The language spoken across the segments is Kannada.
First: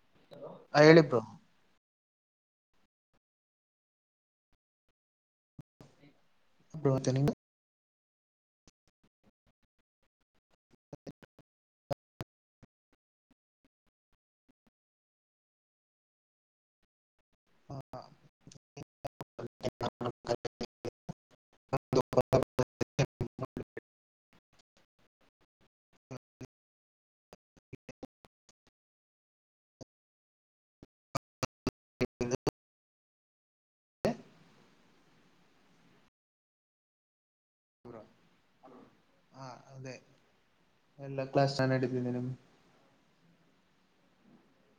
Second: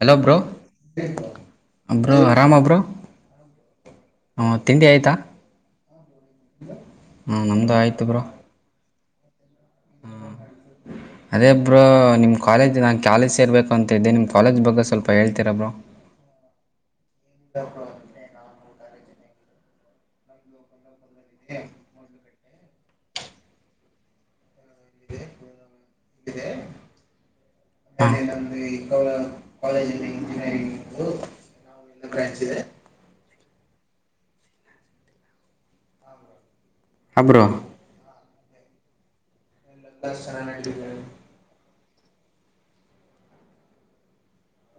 ಹಲೋ ಬ್ರೋ ಹ ಹೇಳಿ ಬ್ರೋ ಅ ಬ್ರೊ ಆರಾಮ ಬ್ರೊ ಹಾ ತಿಂಡಿ ಆಯಿತಾ ಬ್ರೋ ಮತ್ತೆ ನಿಮ್ದು ಹಾ ನಮ್ದ್ ಆಯ್ತ್ ತ್ ಬ್ರೋ ಹ ಅದೇ ಬ್ರೊ ನಿಮ್ ಕಾಲೇಜ್ ನಾನು ಕಾಲೇಜ್ ಸೇರ್ಬೇಕು ಅಂತ ಇದ್ದೆ ನಿಮ್ಮ ಕಾಲೇಜ್ ಬಗ್ಗೆ ಸ್ವಲ್ಪ ಹೇಳ್ತೀರ ಬ್ರೋ ಹೆ ನಾನ [unintelligible] ಹ ಹ ನಮ್ದ ಕಾಲೇಜಲ್ಲಿ ಇಂಜಿನಿಯರಿಂಗ್ ಇ ಗ್ರಹಿಸಿದೆ ಅಬ್ರರೋ ಹ ಅದೇ ಲ್ಲ ಸ್ಥಾನಾನ ಎಂದ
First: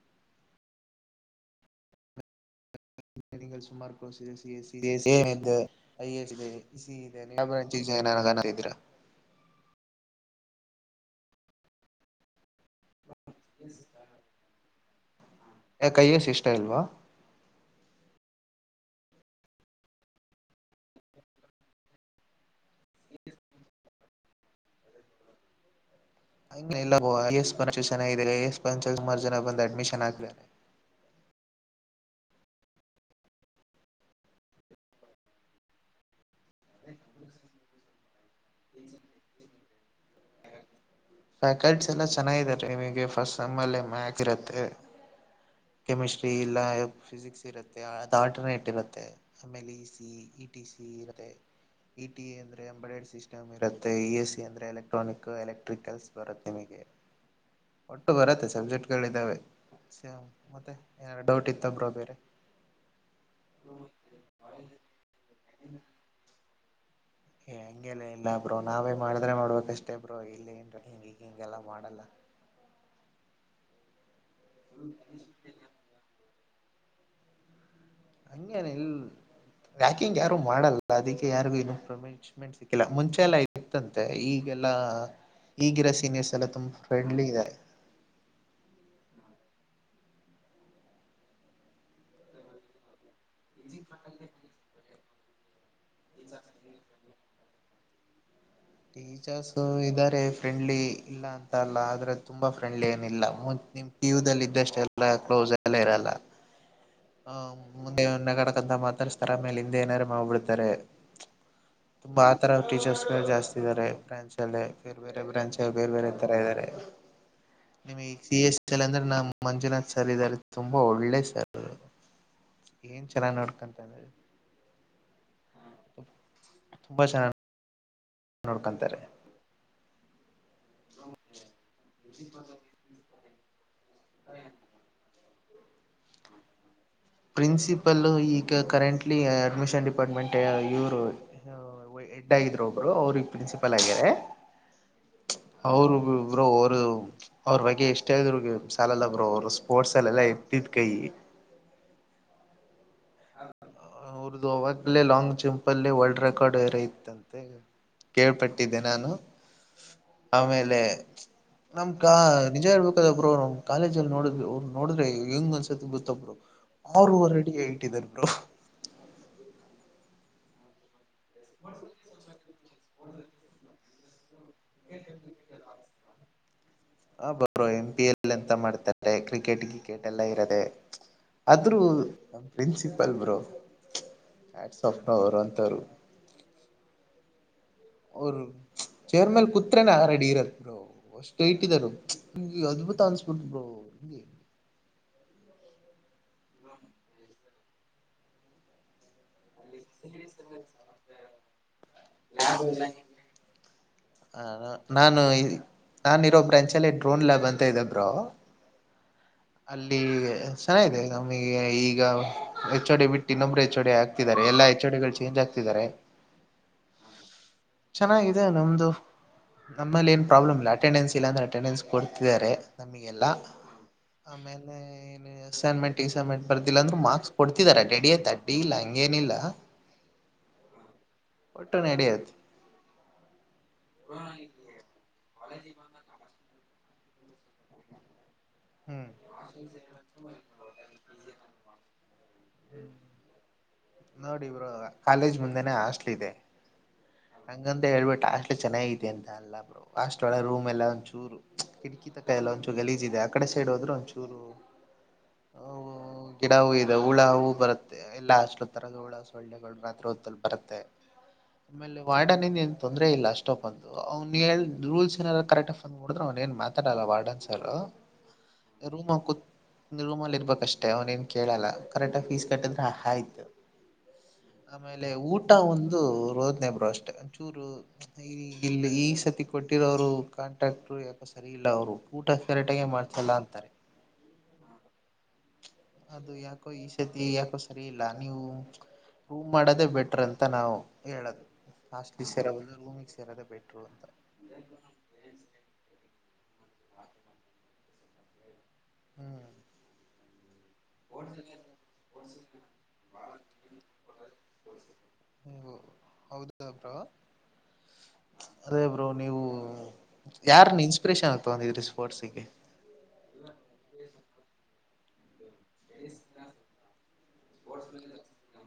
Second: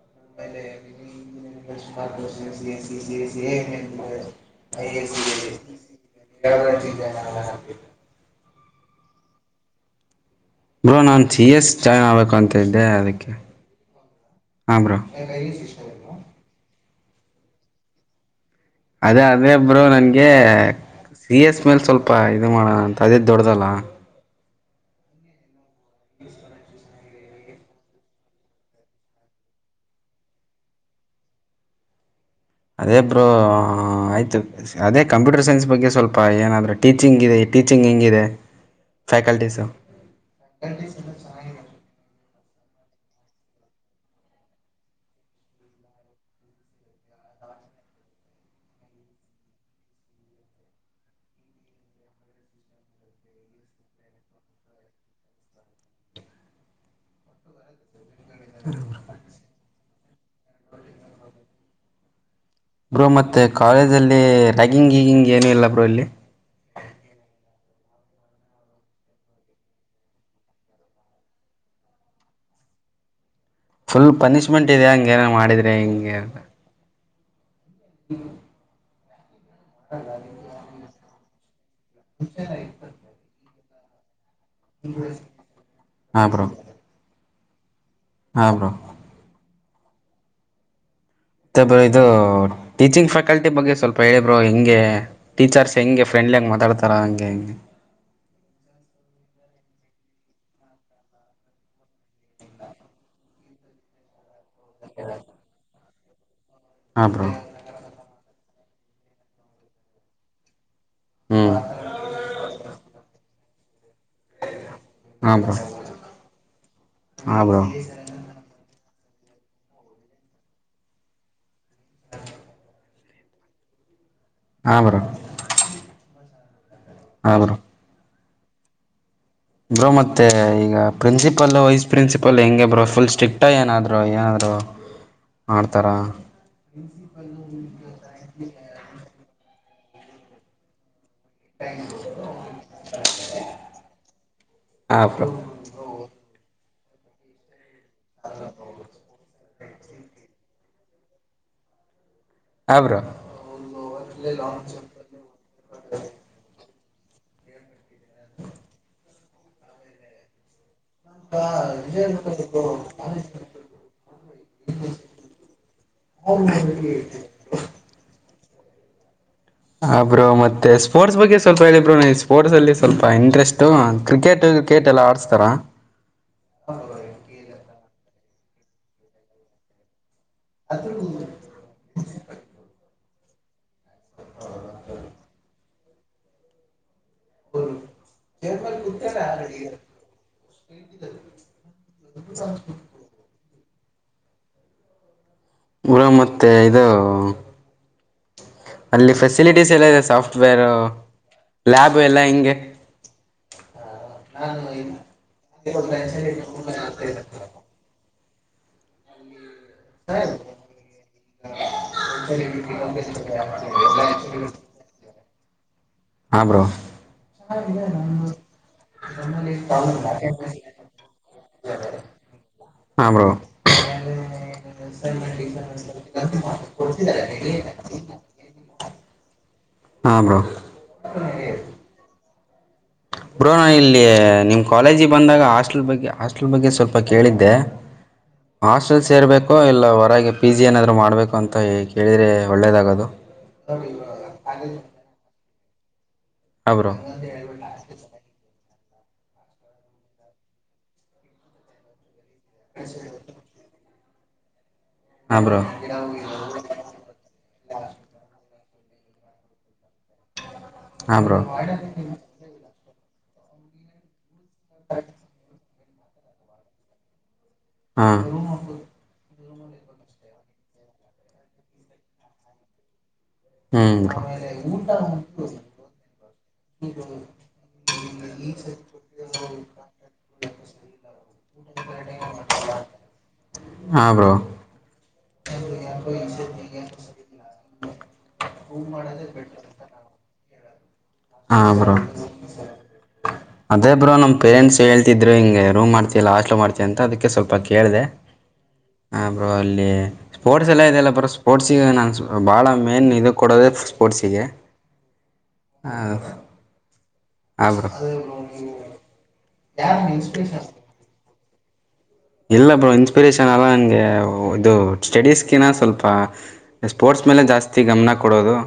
[inaudible] ಸುಮಾರು ಕೋ [inaudible] ಬ್ರೋ ನನ್ಸ ಎಸ್ ಚೈನಾ ಬೇಕಂತ [unintelligible] ನಿಂದ್ ಯದಕ್ಕೆ [unintelligible] ಹಾಮ್ರ [inaudible] ಯ ಕೈಯಸ್ ಇಷ್ಟ ಇಲ್ವಾ ಅದೇ ಅದೇ ಒಬ್ರು ನನ್ಗೆ ಸಿ ಎಸ್ ಮೇಲ್ ಸ್ವಲ್ಪ ಇದು ಮಾಡೋಣ ಅಂತ ಅದೇ ದೊಡ್ಡ್ದಲ್ಲ ಹ ಇಲ್ಲಸ್ ಪಂ ಜನ ಎಸ್ ಪಂಚ್ ಕುಮಾರ್ ಜನ ಬಂದ ಅಡ್ಮಿಶನ್ ಹಾದ್ದಾರೆ ಅದೇಬ್ರು ಆಯ್ತು ಅದೇ ಕಂಪ್ಯೂಟರ್ ಸೈನ್ಸ್ ಬಗ್ಗೆ ಸ್ವಲ್ಪ ಪಾಏನ್ರೆ ಟಚಿಂಗ ಇದೆ ಟೀಚಿಂಗ್ ಹೆಂಗಿದೆ ಹ [inaudible] ಫ್ಯಾಕಲ್ಟೀ ಸ [inaudible] ಫ್ಯಾಕಲ್ಟೀಸ್ ಎಲ್ಲ ಚೆನ್ನಾಗಿದೆ ಫಸ್ಟ್ ಮ್ಯಾಥ ಇರುತ್ತೆ ಕೆಮಿಸ್ಟ್ರಿ ಇಲ್ಲ ಫಿಸಿಕ್ಸ್ ಇರುತ್ತೆ ಅದು ಆಲ್ಟರ್ನೇಟ್ ಇರುತ್ತೆ ಆಲೆ E C E T C ಇರುತ್ತೆ ಇ ಟಿ ಎ ಅಂದ್ರೆ ಅಂಬಡ್ ಸಿಸ್ಟಮ್ ಇರುತ್ತೆ ಇ ಎಸ್ ಸಿ ಅಂದ್ರೆ ಎಲೆಕ್ಟ್ರಾನಿಕ್ ಎಲೆಕ್ಟ್ರಿಕಲ್ಸ್ ತಮಗೆ ಒ ಬರತ್ತೆ ಸಬ್ಜೆಕ್ಟ್ಗಳಿದ್ದಾವೆ ಸೇ ಮತ್ತೆ ಏನಾದ ಡೌಟ್ ಇತ್ತಬೃ ಬ್ರೋ ಮತ್ತೆ ಕಾಲೇಜ ಅಲ್ಲಿ ರ್ಯಾಗಿಂಗ್ ಗೀಗಿಂಗ್ ಏನು ಇಲ್ಲ ಬ್ರೋ ಇಲ್ಲಿ ಏ ಹಂಗೆಲ್ಲ ಇಲ್ಲ ಬ್ರೋ ನಾವೇ ಮಾಡಿದ್ರೆ ಮಾಡ್ಬೇಕಷ್ಟೇ ಬ್ರೋ ಇಲ್ಲಿ ಏನ್ ಈಗ ಹಿಂಗೆಲ್ಲ ಮಾಡಲ್ಲ ಫುಲ್ ಪನಿಶ್ಮೆಂಟ್ ಇದಾ ಹಂಗ ಏನ ಮಾಡಿದ್ರೆ ಹಿಂಗೆ ಹಂನೆ ಇಲ್ [inaudible] ಹ್ಯಾಕಿಂಗ್ ಯಾರು ಮಾಡಲ್ಲ ಅದಕ್ಕೆ ಕಯಾರವಿನ ಪನಿಶ್ಮೆಂಟ್ ಸಿಕ್ಕಿಲ್ಲ ಮುಂಚೆ ಸಿತಂತೆ ಈ ಎಲ್ಲಾ ಈಗಿರ ಸೀನಿಯರ್ಸ್ ಎಲ್ಲ ತುಂಬಾ ಫ್ರೆಂಡ್ಲಿ ಇದಾರೆ. ಹಾ ಬ್ರೋ ಇದು ಟೀಚಿಂಗ್ ಫ್ಯಾಕಲ್ಟಿ. ಫ್ಯಾಕಲ್ಟಿ ಬಗ್ಗೆ ಸ್ವಲ್ಪ ಹೇಳಿಬ್ರೋ ಹೆಂಗೆ. ಟೀಚರ್ಸ್. ಹಂಗೆ ಫ್ರೆಂಡ್ಲಿ ಹಾಗೆ ಮಾತಾಡ್ತಾರೆ ಹಂಗೆ ಹಿಂಗೆ. ಟೀಚರ್ಸ್ ಇದ್ದಾರೆ ಫ್ರೆಂಡ್ಲಿ ಇಲ್ಲ ಅಂತ ಅಲ್ಲ ಆದ್ರೆ ತುಂಬಾ ಫ್ರೆಂಡ್ಲಿ ಏನಿಲ್ಲ ನಿಮ್ ಪಿಯು ದಲ್ಲಿ ಇದ್ದಷ್ಟು. ಎಲ್ಲ ಕ್ಲೋಸ್ ಎಲ್ಲೇ ಇರಲ್ಲ. ಹಾಂ ಬ್ರೋ ಹ ಹ ಮುಂದೆೆ ಏನ್ ಬೇಕು ಅಂತ ಮಾತಾಡಿಸ್ತಾರೆ ಆಮೇಲೆ ಹಿಂದೆ ಏನಾರ ಮಾಡಿಬಿಡ್ತಾರೆ. ಹ್ಞೂ ಆತರ. ಟೀಚರ್ಸ್ಗಳು ಜಾಸ್ತಿ ಇದ್ದಾರೆ ಫ್ರೆಂಡ್ಸ್ ಅಲ್ಲಿ. ಬೇರೆ ಬೇರೆ ಹಾಂ ಬ್ರೋ ಬ್ರಾಂಚ್ ಬೇರೆ ಬೇರೆ ತರ ಇದ್ದಾರೆ ಹಾಂ ಬ್ರೋ ನಿಮಗೆ ಸಿ ಎಸ್. ಅಂದ್ರೆ ನಮ್ಮ್ ಮಂಜುನಾಥ್ ಸರ್ ಇದಾರೆ ತುಂಬಾ ಒಳ್ಳೆ ಸರ್. [unintelligible] ಏನ್ ಚೆನ್ನಾಗಿ ನೋಡ್ಕೋತಾರೆ ಅಂದ್ರೆ. ಹಾ ಬ್ರೋ. ತುಂಬಾ ಚೆನ್ನಾಗಿ. ಹಾಂ ಬ್ರೋ ನೋಡ್ಕೊಂತಾರೆ. ಬ್ರೋ ಮತ್ತೆ. ಈಗ ಪ್ರಿನ್ಸಿಪಾಲ್ ವೈಸ್ ಪ್ರಿನ್ಸಪಲ್ ಹೆಂಗೆ ಬ್ರೋ ಫಲ್ ಸ್ಟಿಕ್ ಏನಾದದು. ಬ್ರೋ ಏನಾದ್ರು. ಮಾಡ್ತಾರ ಪ್ರನ್ಸಿಪಾಲ್ [unintelligible] ಇ ಅಡ್ಮಿಷನ್ ಡಿಪಾರ್ಟ್ಮೆಂಟ್ ಇವರು. ಹೆಡ್ ಆಗಿದ್ರು ಒಬ್ರು ಅವ್ರಿಗೆ ಪ್ರಿನ್ಸಿಪಲ್ ಆಗಾರೆ ಹಾ ಬ್ರೋ ಅವರು ಒಬ್ರು. ಅವರು ವೈಫ್ ಎಷ್ಟ್ರು ಹೇಳಿದ್ರು ಸಾಲಲ್ಲ ಬೋ ಅವರು. ಸ್ಪೋರ್ಟ್ ಅಲ್ಲಿ ಎಲ್ಲಾ ಎತ್ತಿದ ಕೈ. ಹ ಬ್ರೋ ಅವ್ರದ್ದು ಅವಾಗಲೇ ಲಾಂಗ್ ಜಂಪ್ ಅಲ್ಲಿ ವರ್ಡ್ ರೆಕಾರ್ಡ್ ಏರೈತಿ. ಅಂತೆ ಕೇಳ್ಪಟ್ಟಿದ್ದೆ ನಾನು ಆಮೇಲೆ. ನಮ್ ನಿಜ ಹೇಳ್ಬೇಕದ ಬ್ರೋ ನಮ್ ಕಾಲೇಜಲ್ಲಿ ನೋಡಿದ್ ಅವ್ರು ನೋಡ್ರೆ ಹೆಂಗ್ ಅನ್ನಿಸುತ್ತೆ ಗೊತ್ತ ಬ್ರೋ ಆರುವರೆ ಹೇಟ್ ಇಟ್ಟಿದಾರೇ ಬ್ರೋ. ಹಾ ಬ್ರೋ ಮತ್ತೆ ಸ್ಪೋರ್ಟ್ಸ್ ಬಗ್ಗೆ ಸ್ವಲ್ಪ ಹೇಳಿ ಬ್ರೋ ಸ್ಪೋರ್ಟ್ಸಲ್ಲಿ ಸ್ವಲ್ಪ ಇಂಟ್ರೆಸ್ಟು ಕ್ರಿಕೆಟ್ ಕ್ರಿಕೆಟ್ ಎಲ್ಲಾ ಆಡಿಸ್ತಾರ ಹ ಬರೋ ಎಂ ಪಿ ಎಲ್ ಅಂತ ಮಾಡ್ತಾರೆ ಕ್ರಿಕೆಟ್ ಕ್ರಿಕೆಟ್ ಎಲ್ಲಾ ಇರದೆ ಆದ್ರೂ ನ ಪ್ರಿನ್ಸಿ ಬ್ರೋ ಹಾಟ್ಸ್ ಆಫ್ ಅವರು ಅಂತವರು ಅವರು ಚೇರ್ ಮೇಲ್ ಕುತ್ರೆೇನೆ ಆ ರಡಿ ಇರತ್ ಬ್ರೊ ಅಷ್ಟ್ ಅವ್ರು ಅದ್ಭುತ ಅನ್ನಿಸಿಬಿಟ್ಟಿತು ಬ್ರೋ [inaudible] ಇರ ಮತ್ತೆ ಇದು ಅಲ್ಲಿ ಫೇಸ್ ಲಿಟ ಎಲ್ಲ ಇದೆ ಸಾಫ್ಟ್ ವೇರ್ ಲ್ಯಾಬ್ ಎಲ್ಲ ಹೆಂಗೆ ನಾನು ನಾನು ಇರೋ ಬ್ರಾಂಚಲ್ಲಿ ಡ್ರೋನ್ [unintelligible] ಲ್ಯಾಬ್ ಅಂತ ಇದೆ ಬ್ರೋ ಅಲ್ಲಿ ಚೆನ್ನಾಗಿದೆ ನಮಿಗೆ ಈಗ ಹೆಚ್ ಓಡಿ ಬಿಟ್ ಇನ್ನೊಬ್ರು ಹೆಚ್ ಓಡಿ ಆಗ್ತಿದ್ದಾರೆ ಎಲ್ಲಾ ಹೆಚ್ ಒಡಿಗಳು ಚೇಂಜ್ ಆಗ್ತಿದ್ದಾರೆ ಹಾ ಬ್ರೋ ಚೆನ್ನಾಗಿದೆ ನಮ್ದು ನಮ್ಮಲ್ಲಿ ಏನ್ ಪ್ರಾಬ್ಲಮ್ ಇಲ್ಲ ಅಟೆಂಡೆನ್ಸ್ ಇಲ್ಲಾಂದ್ರೆ ಅಟೆಂಡನ್ಸ್ ಕೊಡ್ತಿದ್ದಾರೆ ಹಾ ನಮಿಗೆಲ್ಲ ಬ್ರೋ ಆಮೇಲೆ ಏನ್ ಅಸೈನ್ಮೆಂಟ್ ಎಸೈನ್ಮೆಂಟ್ ಬರ್ದಿಲ್ಲ ಅಂದ್ರು ಮಾರ್ಕ್ಸ್ ಕೊಡ್ತಿದಾರೆ ಡಡಿಯತ್ ಅಡ್ಡಿ ಇಲ್ಲ ಹಂಗೇನಿಲ್ಲ ಹಾ ಬ್ರೋ ಒಟ್ಟನ ಅಡೆಯದು ಬ್ರೋ ನಾನ್ ಇಲ್ಲಿ ನಿಮ್ ಕಾಲೇಜಿಗ್ ಬಂದಾಗ ಹಾಸ್ಟೆಲ್ ಬಗ್ಗೆ ಹಾಸ್ಟೆಲ್ ಬಗ್ಗೆ ಸ್ವಲ್ಪ ಕೇಳಿದ್ದೆ ಹಾಸ್ಟೆಲ್ ಹ್ಮ್ ಸೇರ್ಬೇಕೋ ಇಲ್ಲ ಹೊರಗೆ ಪಿ ಜಿ ಏನಾದ್ರು ಮಾಡ್ಬೇಕು ಅಂತ ಕೇಳಿದ್ರೆ ಒಳ್ಳೇದಾಗದು ತಿದೆ ಅಂಗಂತ ಹೇಳ್ಬಿಟ್ ಹಾಸ್ಟೆಲ್ ಚೆನ್ನಾಗಿದೆ ಅಂತ ಅಲ್ಲ ಬ್ರೊ ಹಾಸ್ಟೆಲ್ ವಳ ರೂಮ್ ಎಲ್ಲ ಒಂದ ಚೂರು ಕಿಟಕಿ ತ ಎಲ್ಲ ಒಂಚೂರ್ ಗಲೀಜ್ ಇದೆ ಹದ್ರ ಅಂಚೂರು ಹಾಂ ಬ್ರೋ ಹ ಗಿಡ ಹೂ ಇದೆ ಹುಳ ಹವು ಬರುತ್ತೆ ಎಲ್ಲಾ ಹಾಸ್ಟೆಲ್ ತರಗ ಹುಳ ಸೊಳ್ಳೆಗಳು ರಾತ್ ಬರುತ್ತೆ ಹಾಂ ಬ್ರೋ ಆಮೇಲೆ ವಾರ್ಡ ನಿ ಎ [unintelligible] ತೊಂದ್ರರೆ ಇಲ್ಲ ಅಷ್ಟೊಪ್ ಅಂತ ಅವನು ನಿ ಹೇಳ್ ರೂಲ್ಸ್ ಏನಾದರು ಕರೆಕ್ಟ್ ನೋಡ್ರ್ ಅವನ್ ಏನ್ ಮಾತಾಡಲ್ಲ ವಾರ್ಡನ್ಸರ್ ಹಾಂ ರೂಮ ಕುದ್ ರೂಮಲ್ಲಿ ಇರ್ಬೇಕಷ್ಟೇ ಅವ್ನ ಏನ್ ಕೇಳಲ್ಲ ಕರೆಕ್ಟ ಫೀಸ್ ಕಟ್ಟಿದ್ರ ಹಾಯೇ. ಹ್ಞೂ ಬ್ರೋ ಆಮೇಲೆ ಊಟ ಒಂದು ರೋದ್ನೆ ಬ್ರೊ ಅಷ್ಟೆ ಚೂರು ಇಲ್ಲಿ ಈ ಸತಿ ಕೊಟ್ಟಿರೋರು ಕಾಂಟ್ರಾಕ್ಟ್ರು ಯಾಕೋ ಸರಿ ಇಲ್ಲ ಅವ್ರು ಊಟ ಕರೆಕ್ಟಗ ಮಾಡ ಚಲ್ಲ ಅಂತಾರೆ. ಹಾಂ ಬ್ರೋ ಅದು ಯಾಕೋ ಈ ಸತಿ ಯಾಕೋ ಸರಿ ಇಲ್ಲ ನೀವು. ರೂಂಮ್ ಮಾಡದೇ ಬೆಟ್ರ ಅಂತ ನಾವು. ಹೇಳೋದು ಹಾ ಬ್ರೋ ಹಾಸ್ಟ್ಲಿಗೆ ಸೇರೋ ಬದಲು ರೂಮಿಗೆ ಸೇರೋದೇ ಬೆಟ್ರು ಅದೇ ಅಂತ ಬ್ರೋ ನಮ್ ಪೇರೆಂಟ್ಸ್ ಹೇಳ್ತಿದ್ರು ಹಿಂಗೆ ರೂಮ್ ಮಾಡ್ತಿಲ್ಲ ಹಾಸ್ಟೆಲು ಮಾಡ್ತ ಅಂತ ಅದಕ್ಕೆ ಸ್ವಲ್ಪ ಕೇಳಿದೆ. ಹಾ ಬ್ರೊ ಹ್ಮ್ ಅಲ್ಲಿ ಸ್ಪೋರ್ಟ್ಸ್ ಎಲ್ಲ ಇದೆಯಲ್ಲ ಬ್ರೊ ಸ್ಪೋರ್ಟ್ಸಿಗೆ ನಾನು ಬಹಳ ಮೇನ್ ಇದು ಕೊಡೋದೇ ಸ್ಪೋರ್ಟ್ಸಿಗೆ. ಹೌದ ಬ್ರೋ. ಹಾ ಬ್ರೋ. ಯಾರ್ ನಿನ್ ಇನ್ಸ್ಪ್ರೆಷನ್. [unintelligible] ಇಲ್ಲ ಬ್ರೋ ಇನ್ಸ್ಪಿರೇಷನ್. [unintelligible] ನನ್ಗೆ ಇದು ಸ್ಟಡೀಸ್. ಕಿನ ಸ್ವಲ್ಪ ಸ್ಪೋರ್ಟ್ಸ್ ಮೇಲೆ ಜಾಸ್ತಿ ಗಮನ ಕೊಡೋದು.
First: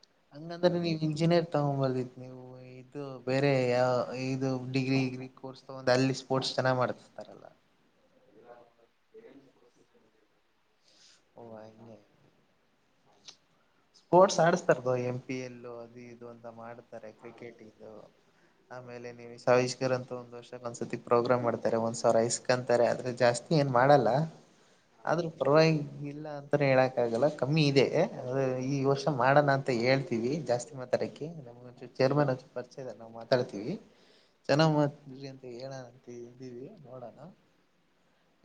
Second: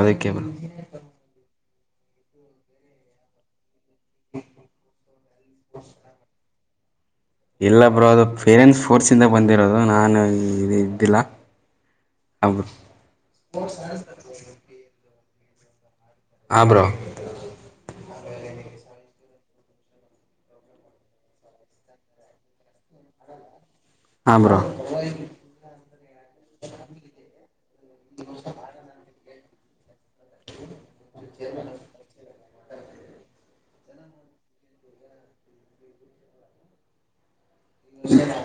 ಅದಕ್ಕೆ ಬ್ರೋ ಹಂಗಂದ್ರೆ ನೀವು ಇಂಜಿನಿಯರ್ ತೊಗೊಬಹುದಿತು. ಬೇರೆ ಯಾವ್. ಇದು ಡಿಗ್ರಿ ಗ್ರಿಕೋರ್ಸ್ ತಕೊಂದು ಅಲ್ಲಿ ಸ್ಪೋರ್ಟ್ಸ್. ಚೆನ್ನ ಮಾಡತ್. ಇಲ್ಲ ಬ್ರೋ ಅದು ಪೇರೆಂಟ್ಸ್ ಫೋರ್ಸ್ ಇಂದ ಬಂದಿರೋದು ನಾನು. ಈ ಇದೇನ್. ತಿಲ್ಲ ಓ ಹಂಗೆ [unintelligible] ಸ್ಪೋರ್ಟ್ಸ್ ಅಡ್ಸ್ತಾರೆ ಬ್ರೋ. ಪಿ ಎಲ್ ಒ ಅದಿದ್. ಇದು ಅಂತ ಹಾ ಬ್ರೋ ಮಾಡ್ತಾರೆ ಕ್ರಿಕೆಟ್ ಇದು ಅಮೇಲೆ. ಸವಿಸ್ಕರ್ ಅಂತ ಒಂದ್ ವರ್ಷಕ್ ಒಂದ್ಸತಿ ಪ್ರೋಗ್ರಾಮ್ ಮಾಡ್ತಾರೆ ಒಂದ್ ಸಿರ ಐಸ್ಕಂತಾರೆ ಆದ್ರೆ ಜಾಸ್ತಿ ಎನ್. ಮಾಡಲ್ಲ ಹಾ ಬ್ರೋ ಆದ್ರೂ ಪರವಾಗಿಲ್ಲ ಅಂತಾನೆ ಹೇಳಕ ಆಗಲ್ಲ ಕಮ್ಮಿ ಇದೆ. ಮಾಡೋಣ ಅಂತ ಹೇಳ್ತೀವಿ ಜಾಸ್ತಿ ಮತ್ತ. [unintelligible] ಚೇರ್ಮನ್. ನಾ ಮಾತಾಡ್ತೀವಿ ಚೆನ್ನಾಗ್ ಮಾತ್ ಅಂತ ಹೇಳ ಇದೀವಿ ನೋಡೋಣ.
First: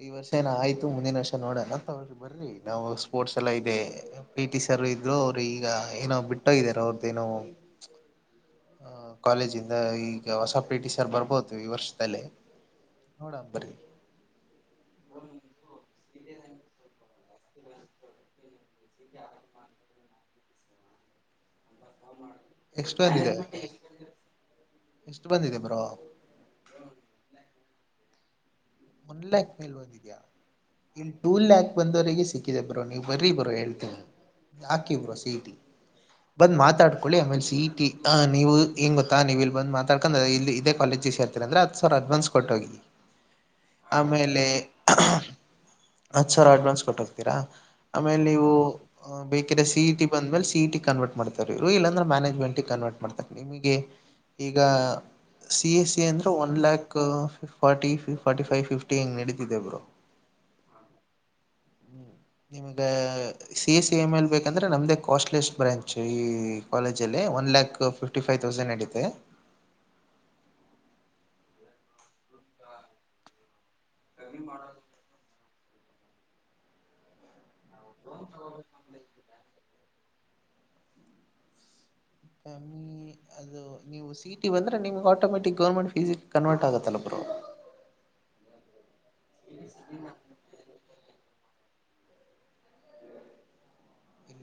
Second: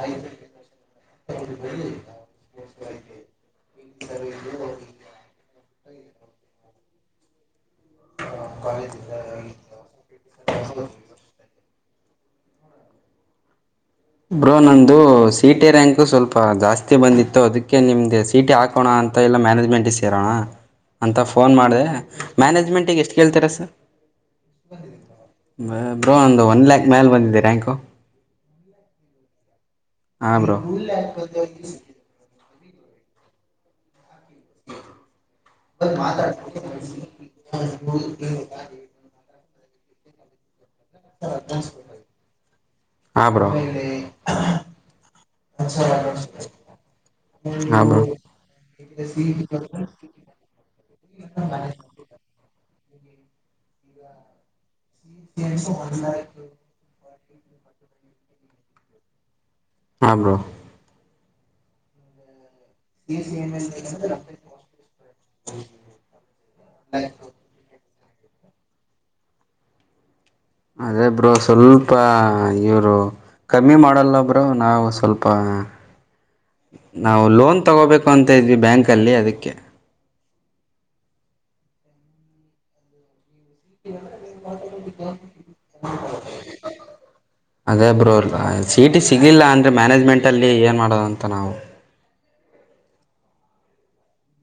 ಈ ವರ್ಷ ಏನ ಆಯ್ತು ಮುಂದಿನ ವರ್ಷ ನೋಡೋಣ ಬರ್ರಿ ನಾವು ಸ್ಪೋರ್ಟ್ಸ್ ಎಲ್ಲಾ ಇವೇ ಪಿಟಿ ಸರ್. ಬ್ರೋ ಅವ್ರು ಈಗ ಏನೋ ಬಿಟ್ಜೋಗಿದರೆ ಅವರ ದೇನೋ ಹ ಕಾಲೇಜಿಂದ ಈಗ ಹೊಸ ಪೀಟಿ ಸರ್ ಬರ್ಬೋದು ಈ ವರ್ಷ ದಲೆ ನೋಡ ಬರಿ ಬ್ರೋ ನಂದು ಸಿಟಿ ರ್ಯಾಂಕ್ ಸ್ವಲ್ಪ ಜಾಸ್ತಿ ಬಂದಿತ್ತು ಅದಕ್ಕೆ ನಿಮ್ದು ಸೀಟಿ ಹಾಕ ಕೋಣ ಅಂತ ಎಲ್ಲ ಮ್ಯಾನೇಜ್ಮೆಂಟಿಗೆ ಸೇರೋಣ ಅಂತ ಫೋನ್ ಮಾಡದೆ. ಎಷ್ಟು ಮ್ಯಾನೇಜ್ಮೆಂಟೀಗ ಎಷ್ಟ ಬಂದಿದೆ ಕೇಳ್ತೀರ್ ಸರ್ ಎಷ್ಟು ಬಂದಿದೆ ಬ್ರ ಬ್ರೋ ಒಂದ ಒನ್ ಲ್ಯಾಕ್ ಮ್ಯಾಲ ಬಂದಿದೆ ರ್ಯಾಂಕು ಒನ್ಲ್ಯಾಕ್ ಹಾ ಬ್ರೋ ಗಿದೆ ಬ್ರೋ ನೀವು ಬರೀ ಬ್ರೋ ಹೇಳ್ತೀನಿ ಹಾಕಿ ಬ್ರೋ ಸಿಇಟಿ ಬಂದ್ ಮಾತಾಡ್ಕೊಳ್ಳಿ ಆಮೇಲೆ ಸಇಟಿ ಅ ನೀವು ಏನ್ ಗೊತ್ತಾ ನೀವು ಇಲ್ ಬಂದ್ ಮಾತ ಯಾಕಂದ್ರ ಇಲ್ಲಿ ಇದ ಕಾಲೇಜಿಗ ಸೇರ್ತಿರ ಅಂದ್ರ ಹತ್ತಸವ್ರ ಅಡ್ವಾನ್ಸ ಕೊಟ್ಟೋಗಿ ಹಾ ಬ್ರೋ ಆಮೇಲೆ ಹತ್ ಸಾವಿರ ಅಡ್ವಾನ್ಸ್ ಕೊಟ್ಟೋಗ್ತೀರಾ ಆಮೇಲೆ ಇವು ಬೇಕರೆೆ ಸಿ ಇ ಟಿ ಬಂದ್ಮೇಲೆ ಸಿಇ ಟಿ ಕನ್ವರ್ಟ್ ಮಾಡ್ತಾರೆ ಇವರು ಇಲ್ಲಾಂದ್ರೆ ಮ್ಯಾನೇಜ್ಮೆಂಟೀಗ ಕನ್ವರ್ಟ್ ಮಾಡ್ತರ ನಿಮಗೆ ಈಗ ಸಿ ಎ ಸಿ ಅಂದ್ರ one lakh forty ಫಿಫ್ forty five fifty ಹಿಂಗ ನಡಿತ ತಿದೆ ಬ್ರೋ ಹಾ ಬ್ರೋ ಹ್ಮ್ ನಿಮ್ಗೆ ಸಿ ಎಸ್ ಸಿ ಎ ಮೇಲ್ ಬೇಕಂದ್ರೆ ನಮ್ದೇ ಕಾಸ್ಟ್ಲಿಸ್ಟ್ ಬ್ರ್ಯಾಂಚ್ ಈ ಕಾಲೇಜ ಅಲ್ಲಿ one lakh fifty five thousand ನಡೀತೆ ಅದೇಬ್ರು ಸ್ವಲ್ಪ ಇವ್ರು ಕಮ್ಮಿ ಮಾಡಲ್ಲಬ್ರು ನಾವು ಸ್ವಲ್ಪ ನಾವು ಲೋನ್ ತಗೋಬೇಕು ಅಂತ ಇದ್ವಿ ಬ್ಯಾಂಕ್ ಅಲ್ಲಿ ಅದಕ್ಕೆ ಕಮ್ಮಿ ಅದು ನೀವು ಸಿಇಟಿ ಬಂದ್ರ ನಿಮ್ಗ ಆಟೋಮೆಟಿಕ್ ಗೌರ್ಮೆಂಟ್ ಫೀಸಿಗ ಕನ್ವರ್ಟ್ ಆಗತ್ತಲ್ಲ ಬ್ರೋ ಸಿಇಟಿ ಸಿ ಸಿಗ್ಲಿಲ್ಲ ಅಂದ್ರೆ ಮ್ಯಾನೇಜ್ಮೆಂಟ್ ಅಲ್ಲಿ ಏನ್ ಮಾಡೋದ ತನವು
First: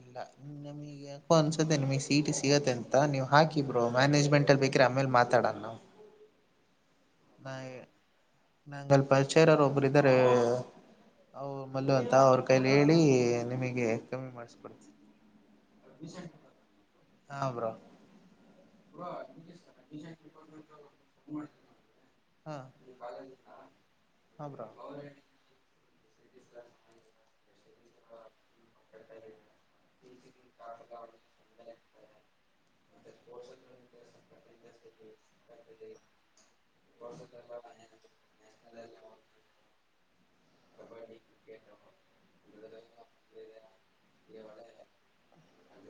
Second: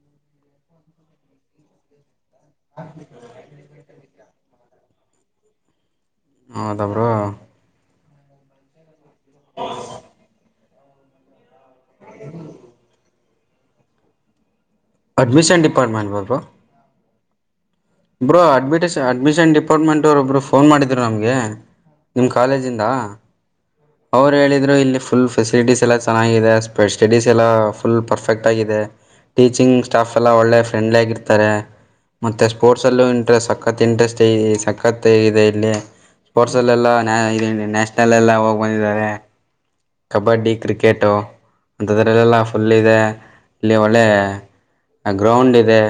ಇಲ್ಲ ನಮ್ಗೆ ಯಾಕೋ ಅನ್ಸುತ್ತೆ [inaudible] ಚೀಟಿ ಸಿಗುತ್ತ ಅಂತ ನೀವು ಹಾಕಿಬಟ್ಟ. ಮ್ಯಾನೇಜ್ಮೆಂಟ್ ಅಲ್ಲಿ ಬೇಕ್ರೆ ಆಮೇಲೆ ಮಾತಾಡಣ ನಾವು. ಹೌದ. ಹಾ ಬ್ರೋ ಮಂಗಲ್ [unintelligible] ಪರಿಚಯ ಇರಾವರ ಒಬ್ರು ಇದ್ದಾರೆ. ಹೌ. ಮಲ್ಲು ಅಂತ ಅವ್ರ ಕೈಲಿ ಹೇಳಿ. ನಿಮಗೆ ಕಮ್ಮಿ ಮಾಡಸ್ತೇನ್. ಅಡ್ಮಿಷನ್ ಡಿಪಾರ್ಟ್ಮೆಂಟ್ [inaudible] ಹ ಬ್ರೋ [unintelligible] ಬ್ರೋ ಅಡ್ಮಿಟೆಸಷ ಅಡ್ಮಿಷನ್ ಡಿಪಾರ್ಟ್ಮೆಂಟ್ವಯಬ್ರು ಫೋನ್ ಮಾಡಿದ್ರು ನಮಗೆ ನಿಮ್ಮ ಹಾ ಕಾಲೇಜಿಂದ. ಅವ್ರು ಹಾ ಹೇಳಿದ್ರು ಇಲ್ಲಿ ಬ್ರೋ ಫುಲ್ ಫೆಸಿಲಿಟೀಸ್ ಎಲ್ಲ ಚೆನ್ನಾಗಿದೆ ಸ್ಟಡೀಸ್ ಎಲ್ಲ. ಫುಲ್ ಪರ್ಫೆಕ್ಟ್ ಆಗಿದೆ ಟೀಚಿಂಗ್ ಸ್ಟಾಫ್ ಎಲ್ಲ ಒಳ್ಳೆ ಫ್ರೆಂಡ್ಲಿ ಆಗಿರ್ತಾರೆ ಮತ್ತೆ ಸ್ಪೋರ್ಟ್ಸ್ ಅಲ್ಲು ಇಂಟ್ರೆಸ್ಟ್ ಸಕ್ಕತ್ ಇಂಟ್ರೆಸ್ಟ್ ಸಖತ್ ಇದೆ ಇಲ್ಲಿ ಸ್ಪೋರ್ಟ್ಸ್ ಎಲ್ಲಾ ನ್ಯಾಷನಲ್ ಎಲ್ಲೋಗ. ಬಂದಿದ್ದಾರೆ. ಕಬಡ್ಡಿ ಕ್ರಿಕೆಟು ಅಂಥದ್ರಲ್ಲೆಲ್ಲ ಫುಲ್ಲ ಇದೆ ಇಲ್ಲಿ ಒಳ್ಳೆ ಗ್ರೌಂಡ್ ಇದೆ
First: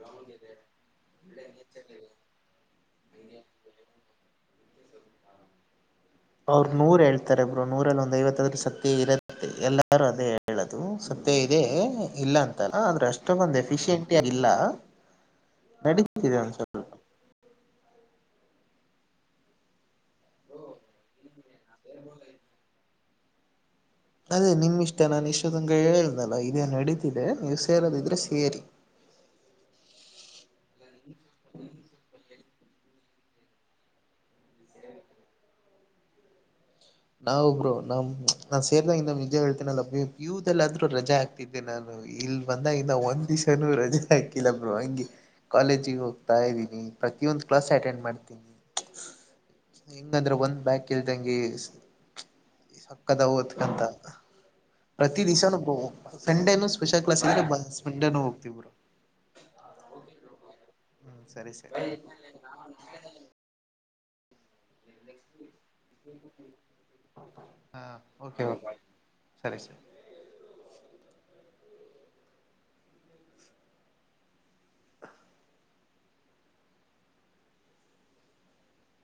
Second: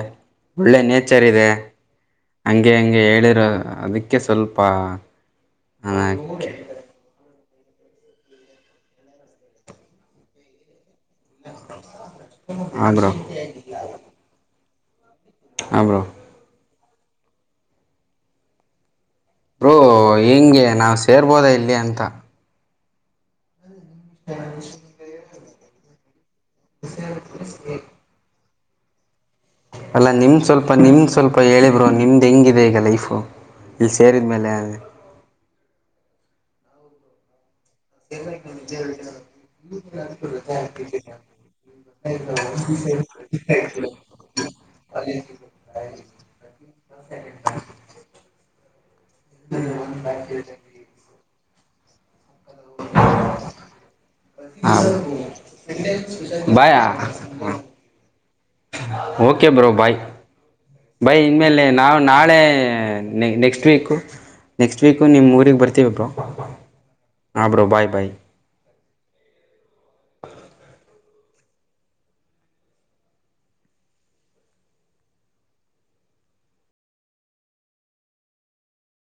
ಒಳ್ಳೆ ನೇಚರ್ ಇದೆ ಹಂಗೆ ಹಂಗೆ ಹೇಳಿರೋ ಅದಕ್ಕೆ ಸ್ವಲ್ಪಕ. ಅವ್ರು ನೂರ್ ಹೇಳ್ತಾರೆ ನೂರಲ್ಲಿ ಒಂದು ಐವತ್ತದು ಸಕ್ತಿಯ ಇರುತ್ತೆ. ಮತ್ತೆ ಎಲ್ಲಾರೂ ಅದೇ ಹೇಳದು. ಸತ್ಯ ಇದೆ ಇಲ್ಲ ಅಂತಲ್ಲ ಹಾಂ ಆದ್ರೆ ಬ್ರೋ ಅಷ್ಟೊಂದ ಎಫಿಶಿಯಂಟಿ ಆಗಲ್ಲ. ಹಾಂ ಬ್ರೋ ನಡೀತ್ತಿದೆ ಒಂದ ಸ್ವಲ್ಪ. ಬ್ರೋ ಹಿಂಗೆ ನಾವು ಸೇರ್ಬೋದ ಇಲ್ಲಿ ಅಂತ. ಅದೇ ನಿಮ್ ಇಷ್ಟ ನನ ಇಷ್ಟ. ಚದಗೆ [unintelligible] ಇಲ್ಲ ಇದೇ ನಡೀತಿದೆ ನೀವು ಸೇರೋದಿದ್ರೆ ಸೇರಿ. ಅಲ್ಲಾ ನಿಮ್ ಸ್ವಲ್ಪ ನಿಮ್ ಸ್ವಲ್ಪ ಹೇಳಿ ಬ್ರೋ ನಿಮ್ದ್ ಹೆಂಗ. ಹೇಗಿದೆ ಈಗ ಲೈಫು ಇಲ್ಲಿ ಸೇರಿದ ಮೇಲೆ. ನಾವು ಬ್ರೋ ನಮ ನಾನ್ ಸೇರ್ದಾಗ ಇನ್ನ ನಿಜ ಹೇಳ್ತೇನಲ್ಲ ಪಿಯು ದಲ್ಲಿರದ್ರು ರಜೆ ಹಾಕತ್ತಿದ್ದೆ ನಾನು ಇಲ್ ಬಂದಾಗ ಇನ್ನ ಒಂದ್ ದಿವ್ಸನೂ ರಜೆ ಹಾಕಿಲ್ಲ ಬ್ರೋ ಹಂಗೆ ಕಾಲೇಜಿಗೆ ಹೋಗ್ತಾ ಇದ್ದೀನಿ ಪ್ರತಿಯೊಂದ್ ಕ್ಲಾಸ್ ಅಟೆಂಡ್ ಮಾಡ್ತೀನಿ. ಹಿಂಗಂದ್ರೆ ಒಂದ್ ಬ್ಯಾಕ್ ಇಲ್ದಂಗಿ. ಸಕ್ಕತ್ತಾಗಿ ಹೊಯ್ತತದೇ ಅಂತ ಹಾಂ ಪ್ರತಿ ದಿವ್ಸ ಸಂಡೇ ನು ಬಾಯಾ ಸ್ಪೆಷಲ್ ಕ್ಲಾಸ್ [inaudible] ಸಂಡೇನೂ. ತೀವ್ ಬ್ರೋ ಓಕೆ ಬ್ರೋ ಬಾಯ್ ಭಾಯ್ ಹ್ಮ್ ಸರಿ ಇನ್ಮೇಲೆ ಸರಿ ನಾವು ನಾಳೆ ನೆಕ್ಸ್ಟ್ ವೀಕು ನೆಕ್ಸ್ಟ್ ವೀಕು ನಿಮ್ಮೂರಿಗ್ ಬರ್ತೀವಿ ಬ್ರೋ ಹಾ bro bye bye okay okay ಸರಿ ಸರ್ [inaudible]